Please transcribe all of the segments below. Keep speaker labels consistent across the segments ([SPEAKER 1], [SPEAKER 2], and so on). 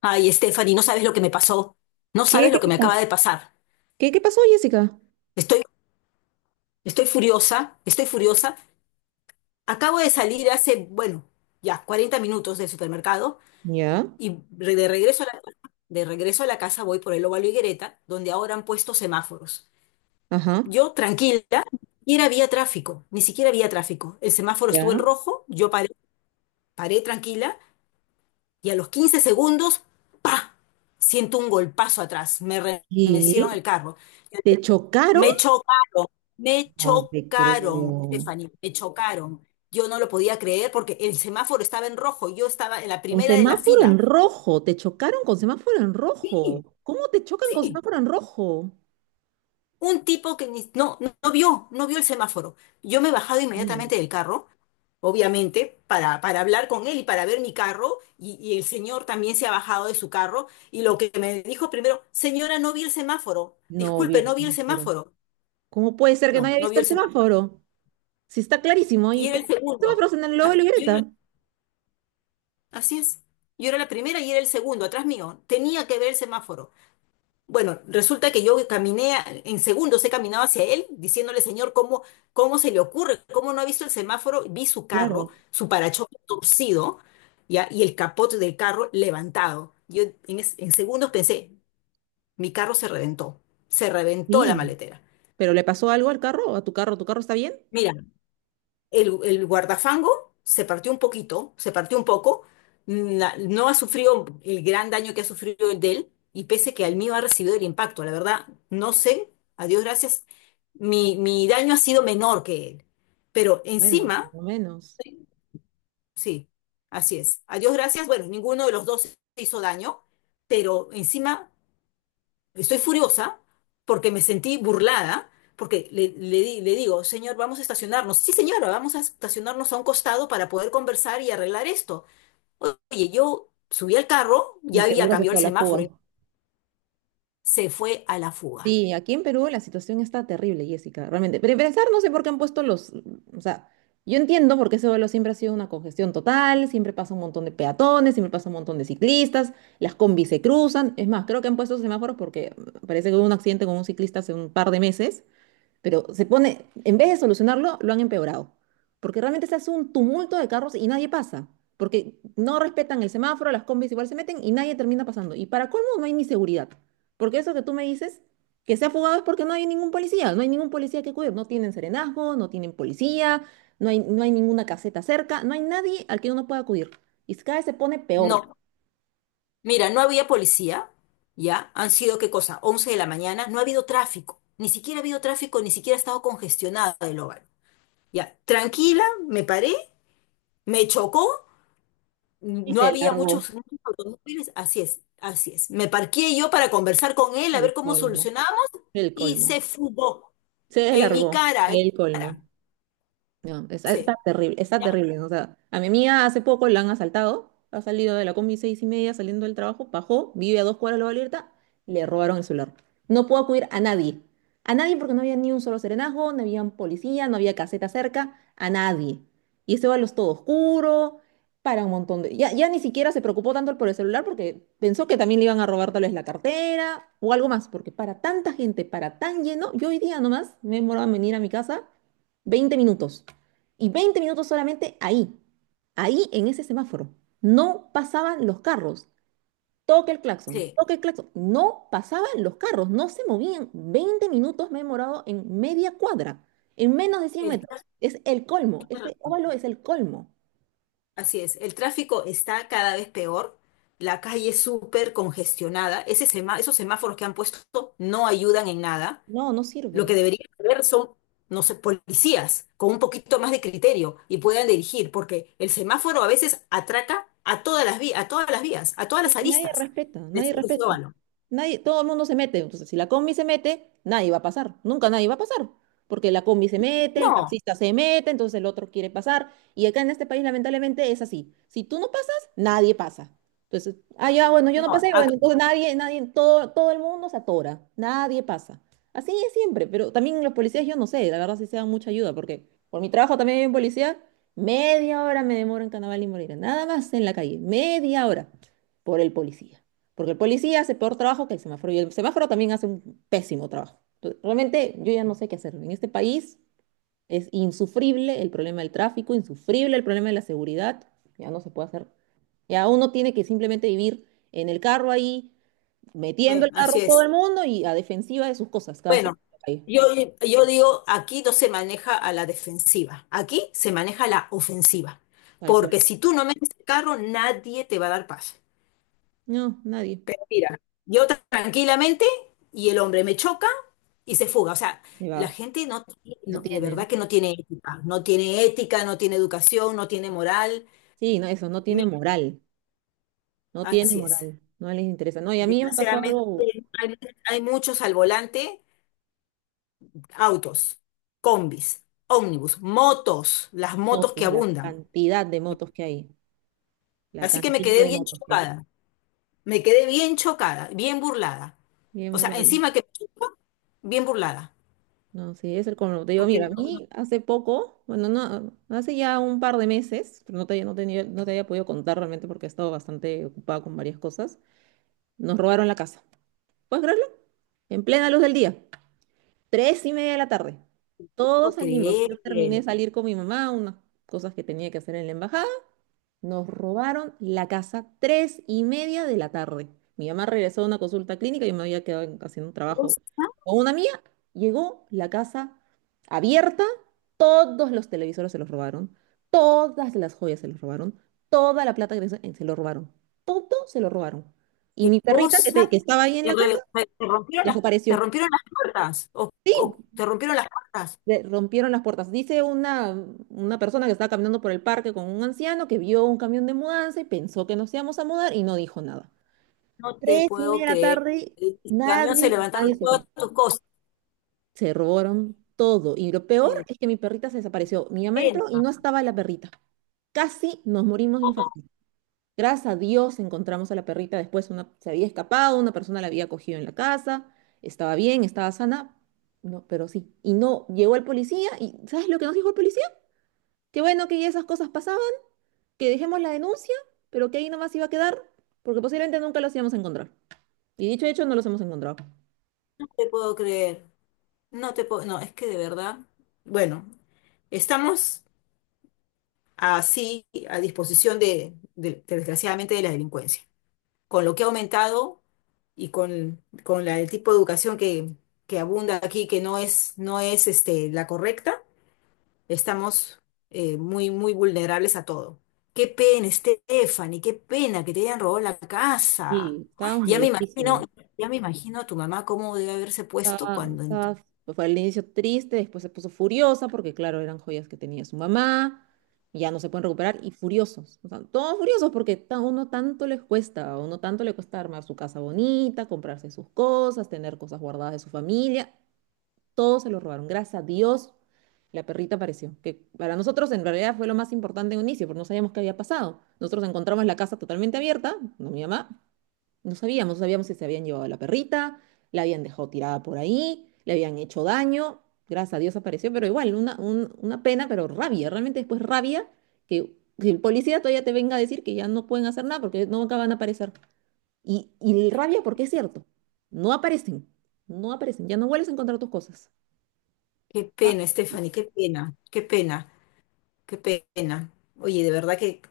[SPEAKER 1] Ay, Stephanie, no sabes lo que me pasó. No
[SPEAKER 2] ¿Qué,
[SPEAKER 1] sabes
[SPEAKER 2] qué,
[SPEAKER 1] lo que
[SPEAKER 2] qué
[SPEAKER 1] me
[SPEAKER 2] pasó?
[SPEAKER 1] acaba de pasar.
[SPEAKER 2] ¿Qué pasó, Jessica?
[SPEAKER 1] Estoy, estoy furiosa, estoy furiosa. Acabo de salir hace, bueno, ya 40 minutos del supermercado
[SPEAKER 2] Ya,
[SPEAKER 1] y de regreso a la casa voy por el Óvalo Higuereta, donde ahora han puesto semáforos.
[SPEAKER 2] ajá,
[SPEAKER 1] Yo, tranquila, ni siquiera había tráfico, ni siquiera había tráfico. El semáforo estuvo en
[SPEAKER 2] ya.
[SPEAKER 1] rojo, yo paré tranquila y a los 15 segundos, ¡pa! Siento un golpazo atrás. Me remecieron
[SPEAKER 2] ¿Y
[SPEAKER 1] el carro.
[SPEAKER 2] te chocaron?
[SPEAKER 1] Me chocaron, me
[SPEAKER 2] No te
[SPEAKER 1] chocaron,
[SPEAKER 2] creo.
[SPEAKER 1] Stephanie, me chocaron. Yo no lo podía creer porque el semáforo estaba en rojo, yo estaba en la
[SPEAKER 2] Con
[SPEAKER 1] primera de la
[SPEAKER 2] semáforo en
[SPEAKER 1] fila.
[SPEAKER 2] rojo, te chocaron con semáforo en
[SPEAKER 1] Sí,
[SPEAKER 2] rojo. ¿Cómo te chocan con
[SPEAKER 1] sí.
[SPEAKER 2] semáforo en rojo?
[SPEAKER 1] Un tipo que no vio el semáforo. Yo me he bajado
[SPEAKER 2] Mm,
[SPEAKER 1] inmediatamente del carro, obviamente, para hablar con él y para ver mi carro, y el señor también se ha bajado de su carro, y lo que me dijo primero, señora, no vi el semáforo,
[SPEAKER 2] No vio
[SPEAKER 1] disculpe,
[SPEAKER 2] el
[SPEAKER 1] no vi el
[SPEAKER 2] semáforo.
[SPEAKER 1] semáforo.
[SPEAKER 2] ¿Cómo puede ser que no
[SPEAKER 1] No,
[SPEAKER 2] haya
[SPEAKER 1] no
[SPEAKER 2] visto
[SPEAKER 1] vio
[SPEAKER 2] el
[SPEAKER 1] el semáforo.
[SPEAKER 2] semáforo? Si está clarísimo,
[SPEAKER 1] Y
[SPEAKER 2] ¿y
[SPEAKER 1] era
[SPEAKER 2] cómo
[SPEAKER 1] el
[SPEAKER 2] están los
[SPEAKER 1] segundo. O
[SPEAKER 2] semáforos en el logo
[SPEAKER 1] sea,
[SPEAKER 2] de la
[SPEAKER 1] yo era
[SPEAKER 2] libreta?
[SPEAKER 1] así es. Yo era la primera y era el segundo, atrás mío. Tenía que ver el semáforo. Bueno, resulta que yo caminé, en segundos he caminado hacia él, diciéndole, señor, ¿cómo se le ocurre? ¿Cómo no ha visto el semáforo? Vi su
[SPEAKER 2] Claro,
[SPEAKER 1] carro, su parachoques torcido, ¿ya? Y el capot del carro levantado. En segundos pensé, mi carro se reventó. Se reventó la
[SPEAKER 2] sí.
[SPEAKER 1] maletera.
[SPEAKER 2] ¿Pero le pasó algo al carro? ¿A tu carro? ¿Tu carro está bien?
[SPEAKER 1] Mira, el guardafango se partió un poquito, se partió un poco, no ha sufrido el gran daño que ha sufrido el de él, y pese que al mío ha recibido el impacto, la verdad, no sé, a Dios gracias, mi daño ha sido menor que él. Pero
[SPEAKER 2] Bueno,
[SPEAKER 1] encima,
[SPEAKER 2] por lo menos.
[SPEAKER 1] sí, así es. A Dios gracias, bueno, ninguno de los dos se hizo daño, pero encima estoy furiosa porque me sentí burlada, porque le digo, señor, vamos a estacionarnos. Sí, señora, vamos a estacionarnos a un costado para poder conversar y arreglar esto. Oye, yo subí al carro,
[SPEAKER 2] Y
[SPEAKER 1] ya había
[SPEAKER 2] seguro se
[SPEAKER 1] cambiado el
[SPEAKER 2] fue a la
[SPEAKER 1] semáforo, y
[SPEAKER 2] fuga.
[SPEAKER 1] se fue a la fuga.
[SPEAKER 2] Sí, aquí en Perú la situación está terrible, Jessica, realmente. Pero en pensar, no sé por qué han puesto los... O sea, yo entiendo por qué ese vuelo siempre ha sido una congestión total, siempre pasa un montón de peatones, siempre pasa un montón de ciclistas, las combis se cruzan. Es más, creo que han puesto semáforos porque parece que hubo un accidente con un ciclista hace un par de meses, pero se pone, en vez de solucionarlo, lo han empeorado. Porque realmente se hace un tumulto de carros y nadie pasa. Porque no respetan el semáforo, las combis igual se meten y nadie termina pasando. Y para colmo no hay ni seguridad. Porque eso que tú me dices, que se ha fugado es porque no hay ningún policía. No hay ningún policía que cubrir. No tienen serenazgo, no tienen policía, no hay ninguna caseta cerca, no hay nadie al que uno pueda acudir. Y cada vez se pone peor.
[SPEAKER 1] No, mira, no había policía, ya, han sido, ¿qué cosa? 11 de la mañana, no ha habido tráfico, ni siquiera ha habido tráfico, ni siquiera ha estado congestionado el hogar. Ya, tranquila, me paré, me chocó.
[SPEAKER 2] Y
[SPEAKER 1] No
[SPEAKER 2] se
[SPEAKER 1] había muchos,
[SPEAKER 2] largó
[SPEAKER 1] muchos automóviles, así es, así es. Me parqué yo para conversar con él, a
[SPEAKER 2] el
[SPEAKER 1] ver cómo
[SPEAKER 2] colmo.
[SPEAKER 1] solucionamos,
[SPEAKER 2] El
[SPEAKER 1] y
[SPEAKER 2] colmo.
[SPEAKER 1] se fugó
[SPEAKER 2] Se
[SPEAKER 1] en mi
[SPEAKER 2] largó
[SPEAKER 1] cara, en mi
[SPEAKER 2] el
[SPEAKER 1] cara.
[SPEAKER 2] colmo. No, está
[SPEAKER 1] Sí,
[SPEAKER 2] terrible, está
[SPEAKER 1] ya,
[SPEAKER 2] terrible. ¿No? O sea, a mi amiga hace poco la han asaltado, ha salido de la combi 6:30 saliendo del trabajo, bajó, vive a 2 cuadras de la Vallarta, le robaron el celular. No pudo acudir a nadie porque no había ni un solo serenazgo, no había un policía, no había caseta cerca, a nadie. Y ese es todo oscuro, para un montón de... Ya, ya ni siquiera se preocupó tanto por el celular porque pensó que también le iban a robar tal vez la cartera o algo más, porque para tanta gente, para tan lleno, yo hoy día nomás me demoraba en venir a mi casa 20 minutos. Y 20 minutos solamente ahí en ese semáforo. No pasaban los carros. Toque el claxon,
[SPEAKER 1] sí.
[SPEAKER 2] toque el claxon. No pasaban los carros, no se movían. 20 minutos me he demorado en media cuadra, en menos de 100
[SPEAKER 1] El tra-
[SPEAKER 2] metros. Es el colmo, ese óvalo es el colmo.
[SPEAKER 1] Así es, el tráfico está cada vez peor, la calle es súper congestionada, esos semáforos que han puesto no ayudan en nada.
[SPEAKER 2] No, no
[SPEAKER 1] Lo que
[SPEAKER 2] sirven.
[SPEAKER 1] deberían haber son, no sé, policías con un poquito más de criterio y puedan dirigir, porque el semáforo a veces atraca a todas las vías, a todas las vías, a todas
[SPEAKER 2] Es
[SPEAKER 1] las
[SPEAKER 2] que nadie
[SPEAKER 1] aristas
[SPEAKER 2] respeta,
[SPEAKER 1] de
[SPEAKER 2] nadie
[SPEAKER 1] Circuito
[SPEAKER 2] respeta.
[SPEAKER 1] Urbano.
[SPEAKER 2] Nadie, todo el mundo se mete. Entonces, si la combi se mete, nadie va a pasar. Nunca nadie va a pasar. Porque la combi se mete, el
[SPEAKER 1] No,
[SPEAKER 2] taxista se mete, entonces el otro quiere pasar. Y acá en este país, lamentablemente, es así. Si tú no pasas, nadie pasa. Entonces, ah, ya, bueno, yo no
[SPEAKER 1] no,
[SPEAKER 2] pasé,
[SPEAKER 1] acá-
[SPEAKER 2] bueno, entonces nadie, todo el mundo se atora. Nadie pasa. Así es siempre. Pero también los policías, yo no sé, la verdad sí se dan mucha ayuda, porque por mi trabajo también hay un policía. Media hora me demoro en Carnaval y Moreira. Nada más en la calle. Media hora por el policía. Porque el policía hace peor trabajo que el semáforo y el semáforo también hace un pésimo trabajo. Entonces, realmente yo ya no sé qué hacer. En este país es insufrible el problema del tráfico, insufrible el problema de la seguridad. Ya no se puede hacer. Ya uno tiene que simplemente vivir en el carro ahí, metiendo el
[SPEAKER 1] así
[SPEAKER 2] carro todo
[SPEAKER 1] es.
[SPEAKER 2] el mundo y a defensiva de sus cosas cada vez que
[SPEAKER 1] Bueno,
[SPEAKER 2] sale a la calle.
[SPEAKER 1] yo, yo digo, aquí no se maneja a la defensiva, aquí se maneja a la ofensiva,
[SPEAKER 2] Tal cual.
[SPEAKER 1] porque si tú no metes el carro, nadie te va a dar paz.
[SPEAKER 2] No, nadie
[SPEAKER 1] Pero mira, yo tranquilamente y el hombre me choca y se fuga. O sea,
[SPEAKER 2] se
[SPEAKER 1] la
[SPEAKER 2] va.
[SPEAKER 1] gente
[SPEAKER 2] No
[SPEAKER 1] de
[SPEAKER 2] tiene.
[SPEAKER 1] verdad que no tiene ética, no tiene ética, no tiene educación, no tiene moral.
[SPEAKER 2] Sí, no, eso, no tiene
[SPEAKER 1] Mira,
[SPEAKER 2] moral. No tiene
[SPEAKER 1] así es.
[SPEAKER 2] moral. No les interesa. No, y a mí me pasó
[SPEAKER 1] Desgraciadamente
[SPEAKER 2] algo.
[SPEAKER 1] hay, hay muchos al volante, autos, combis, ómnibus, motos, las motos que
[SPEAKER 2] Motos, la
[SPEAKER 1] abundan.
[SPEAKER 2] cantidad de motos que hay, la
[SPEAKER 1] Así que me
[SPEAKER 2] cantidad
[SPEAKER 1] quedé
[SPEAKER 2] de
[SPEAKER 1] bien
[SPEAKER 2] motos que hay.
[SPEAKER 1] chocada, me quedé bien chocada, bien burlada.
[SPEAKER 2] Bien
[SPEAKER 1] O sea,
[SPEAKER 2] brutal.
[SPEAKER 1] encima que me chocó, bien burlada,
[SPEAKER 2] No, sí, es el como te digo,
[SPEAKER 1] porque
[SPEAKER 2] mira, a
[SPEAKER 1] no, no
[SPEAKER 2] mí hace poco, bueno, no, hace ya un par de meses, pero no te había podido contar realmente porque he estado bastante ocupada con varias cosas. Nos robaron la casa. ¿Puedes creerlo? En plena luz del día, 3:30 de la tarde. Todos
[SPEAKER 1] puedo
[SPEAKER 2] salimos. Yo terminé
[SPEAKER 1] creer.
[SPEAKER 2] de salir con mi mamá, unas cosas que tenía que hacer en la embajada. Nos robaron la casa 3:30 de la tarde. Mi mamá regresó de una consulta clínica y yo me había quedado haciendo un trabajo
[SPEAKER 1] cosa,
[SPEAKER 2] con una mía. Llegó la casa abierta, todos los televisores se los robaron, todas las joyas se los robaron, toda la plata que tenían se lo robaron, todo se lo robaron. Y
[SPEAKER 1] Qué
[SPEAKER 2] mi perrita que
[SPEAKER 1] cosa,
[SPEAKER 2] estaba ahí en
[SPEAKER 1] te,
[SPEAKER 2] la casa
[SPEAKER 1] re- te- te rompieron las, te
[SPEAKER 2] desapareció.
[SPEAKER 1] rompieron las puertas, o,
[SPEAKER 2] Sí,
[SPEAKER 1] o te rompieron las puertas.
[SPEAKER 2] le rompieron las puertas. Dice una persona que estaba caminando por el parque con un anciano que vio un camión de mudanza y pensó que nos íbamos a mudar y no dijo nada.
[SPEAKER 1] No te
[SPEAKER 2] Tres y media
[SPEAKER 1] puedo
[SPEAKER 2] de la
[SPEAKER 1] creer.
[SPEAKER 2] tarde,
[SPEAKER 1] El camión se
[SPEAKER 2] nadie,
[SPEAKER 1] levantaron
[SPEAKER 2] nadie se contó.
[SPEAKER 1] todas tus cosas.
[SPEAKER 2] Se robaron todo. Y lo peor
[SPEAKER 1] Eh,
[SPEAKER 2] es que mi perrita se desapareció. Mi mamá entró y
[SPEAKER 1] Pena,
[SPEAKER 2] no estaba la perrita. Casi nos morimos de infarto. Gracias a Dios encontramos a la perrita. Después se había escapado, una persona la había cogido en la casa. Estaba bien, estaba sana. No, pero sí. Y no, llegó el policía y ¿sabes lo que nos dijo el policía? Qué bueno que ya esas cosas pasaban, que dejemos la denuncia, pero que ahí nomás iba a quedar, porque posiblemente nunca los íbamos a encontrar. Y dicho y hecho, no los hemos encontrado.
[SPEAKER 1] no te puedo creer. No te puedo, no, es que de verdad, bueno, estamos así a disposición desgraciadamente, de la delincuencia. Con lo que ha aumentado y el tipo de educación que abunda aquí, que no es, no es este, la correcta, estamos muy, muy vulnerables a todo. Qué pena, Stephanie, qué pena que te hayan robado la casa.
[SPEAKER 2] Sí,
[SPEAKER 1] Ay,
[SPEAKER 2] estábamos
[SPEAKER 1] ya me imagino,
[SPEAKER 2] molestísimos.
[SPEAKER 1] ya me imagino a tu mamá cómo debe haberse puesto
[SPEAKER 2] Estaba,
[SPEAKER 1] cuando entró.
[SPEAKER 2] estaba- Fue al inicio triste, después se puso furiosa, porque claro, eran joyas que tenía su mamá, y ya no se pueden recuperar, y furiosos. O sea, todos furiosos porque uno tanto les cuesta, a uno tanto le cuesta armar su casa bonita, comprarse sus cosas, tener cosas guardadas de su familia. Todo se lo robaron. Gracias a Dios, la perrita apareció. Que para nosotros en realidad fue lo más importante en un inicio, porque no sabíamos qué había pasado. Nosotros encontramos la casa totalmente abierta, no mi mamá, no sabíamos si se habían llevado a la perrita, la habían dejado tirada por ahí, le habían hecho daño. Gracias a Dios apareció, pero igual, una pena, pero rabia, realmente después rabia que, que el policía todavía te venga a decir que ya no pueden hacer nada porque no acaban a aparecer. Y rabia porque es cierto, no aparecen, no aparecen, ya no vuelves a encontrar tus cosas.
[SPEAKER 1] Qué
[SPEAKER 2] Ah,
[SPEAKER 1] pena, Stephanie, qué pena, qué pena. Qué pena. Oye, de verdad que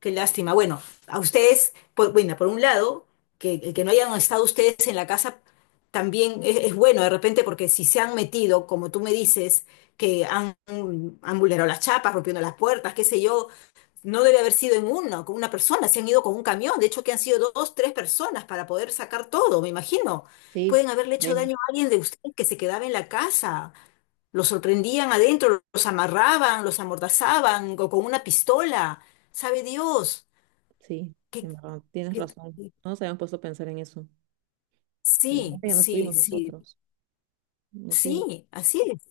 [SPEAKER 1] qué lástima. Bueno, a ustedes, bueno, por un lado, que el que no hayan estado ustedes en la casa también es bueno de repente porque si se han metido, como tú me dices, que han vulnerado las chapas, rompiendo las puertas, qué sé yo, no debe haber sido en una con una persona, se han ido con un camión, de hecho que han sido dos, tres personas para poder sacar todo, me imagino.
[SPEAKER 2] sí,
[SPEAKER 1] Pueden haberle hecho
[SPEAKER 2] Damon,
[SPEAKER 1] daño a alguien de ustedes que se quedaba en la casa. Los sorprendían adentro, los amarraban, los amordazaban o con una pistola. ¿Sabe Dios?
[SPEAKER 2] sí,
[SPEAKER 1] que
[SPEAKER 2] en verdad, tienes
[SPEAKER 1] qué-
[SPEAKER 2] razón. No nos habíamos puesto a pensar en eso.
[SPEAKER 1] Sí,
[SPEAKER 2] Imagínate que no
[SPEAKER 1] sí,
[SPEAKER 2] estuvimos
[SPEAKER 1] sí,
[SPEAKER 2] nosotros. No sé,
[SPEAKER 1] sí, así es.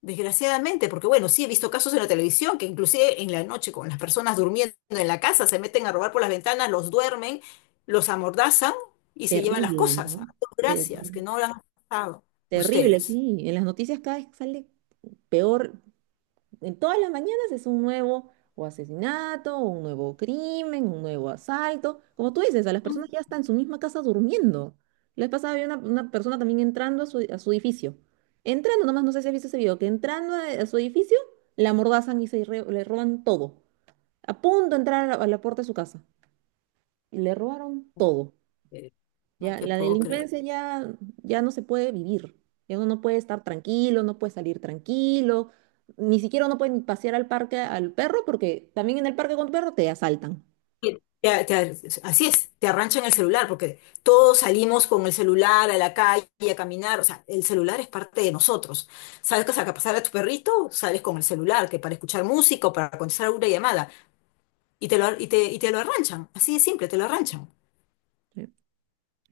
[SPEAKER 1] Desgraciadamente, porque bueno, sí he visto casos en la televisión que inclusive en la noche con las personas durmiendo en la casa se meten a robar por las ventanas, los duermen, los amordazan y se llevan las
[SPEAKER 2] terrible,
[SPEAKER 1] cosas.
[SPEAKER 2] ¿no?
[SPEAKER 1] Ah, no,
[SPEAKER 2] Ter-
[SPEAKER 1] gracias, que no lo han pasado
[SPEAKER 2] Terrible,
[SPEAKER 1] ustedes.
[SPEAKER 2] sí. En las noticias cada vez sale peor. En todas las mañanas es un nuevo o asesinato, un nuevo crimen, un nuevo asalto. Como tú dices, a las
[SPEAKER 1] Mm.
[SPEAKER 2] personas ya están en su misma casa durmiendo. La vez pasada había una persona también entrando a su edificio. Entrando, nomás no sé si has visto ese video, que entrando a su edificio, la amordazan y le roban todo. A punto de entrar a la puerta de su casa. Y le robaron todo.
[SPEAKER 1] eh, No
[SPEAKER 2] Ya,
[SPEAKER 1] te
[SPEAKER 2] la
[SPEAKER 1] puedo creer.
[SPEAKER 2] delincuencia ya no se puede vivir. Ya uno no puede estar tranquilo, no puede salir tranquilo. Ni siquiera uno puede ni pasear al parque al perro porque también en el parque con tu perro te asaltan.
[SPEAKER 1] te- te- Así es, te arranchan el celular, porque todos salimos con el celular a la calle a caminar, o sea, el celular es parte de nosotros. Sabes que a pasar a tu perrito, sales con el celular, que para escuchar música o para contestar alguna llamada, y te lo, ar- y te lo arranchan, así de simple, te lo arranchan.
[SPEAKER 2] Sí.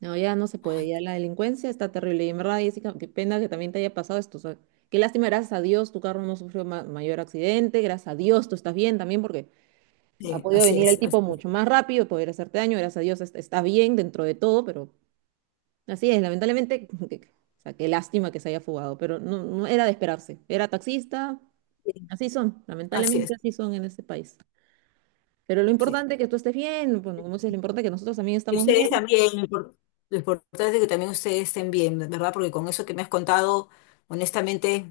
[SPEAKER 2] No, ya no se puede.
[SPEAKER 1] Ay,
[SPEAKER 2] Ya la delincuencia está terrible. Y en verdad, Jessica, qué pena que también te haya pasado esto. O sea, qué lástima, gracias a Dios tu carro no sufrió mayor accidente. Gracias a Dios tú estás bien también porque ha
[SPEAKER 1] sí,
[SPEAKER 2] podido venir el tipo
[SPEAKER 1] así es,
[SPEAKER 2] mucho más rápido, poder hacerte daño. Gracias a Dios estás bien dentro de todo, pero así es, lamentablemente, o sea, qué lástima que se haya fugado, pero no, no era de esperarse. Era taxista,
[SPEAKER 1] sí,
[SPEAKER 2] así son,
[SPEAKER 1] así
[SPEAKER 2] lamentablemente
[SPEAKER 1] es,
[SPEAKER 2] así son en este país. Pero lo
[SPEAKER 1] sí.
[SPEAKER 2] importante es que tú estés bien, bueno, como dices, lo importante es que nosotros también
[SPEAKER 1] Y
[SPEAKER 2] estamos bien.
[SPEAKER 1] ustedes también, lo importante es que también ustedes estén bien, ¿verdad? Porque con eso que me has contado, honestamente,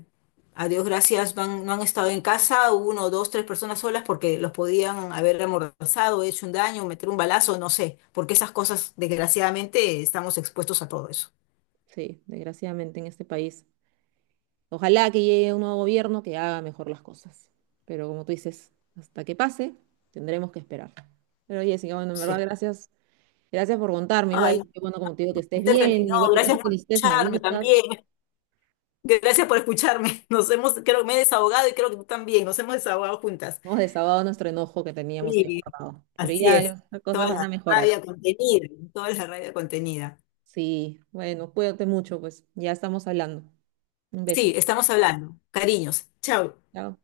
[SPEAKER 1] a Dios gracias, no han estado en casa, uno, dos, tres personas solas, porque los podían haber amordazado, hecho un daño, meter un balazo, no sé, porque esas cosas, desgraciadamente, estamos expuestos a todo eso.
[SPEAKER 2] Sí, desgraciadamente en este país. Ojalá que llegue un nuevo gobierno que haga mejor las cosas. Pero como tú dices, hasta que pase, tendremos que esperar. Pero Jessica, bueno, en verdad,
[SPEAKER 1] Sí.
[SPEAKER 2] gracias, gracias por contarme.
[SPEAKER 1] Ay,
[SPEAKER 2] Igual,
[SPEAKER 1] no,
[SPEAKER 2] que, bueno, como te digo, que estés
[SPEAKER 1] Stephanie,
[SPEAKER 2] bien, igual
[SPEAKER 1] no,
[SPEAKER 2] que caso
[SPEAKER 1] gracias
[SPEAKER 2] que
[SPEAKER 1] por
[SPEAKER 2] necesites, me
[SPEAKER 1] escucharme
[SPEAKER 2] avisas.
[SPEAKER 1] también. Gracias por escucharme. Creo que me he desahogado y creo que tú también, nos hemos desahogado juntas.
[SPEAKER 2] Hemos desahogado nuestro enojo que teníamos ahí
[SPEAKER 1] Sí,
[SPEAKER 2] guardado. Pero
[SPEAKER 1] así
[SPEAKER 2] ya
[SPEAKER 1] es.
[SPEAKER 2] las cosas
[SPEAKER 1] Toda
[SPEAKER 2] van
[SPEAKER 1] la
[SPEAKER 2] a mejorar.
[SPEAKER 1] rabia contenida, toda la rabia contenida.
[SPEAKER 2] Sí, bueno, cuídate mucho, pues ya estamos hablando. Un beso.
[SPEAKER 1] Sí, estamos hablando. Cariños. Chao.
[SPEAKER 2] Chao.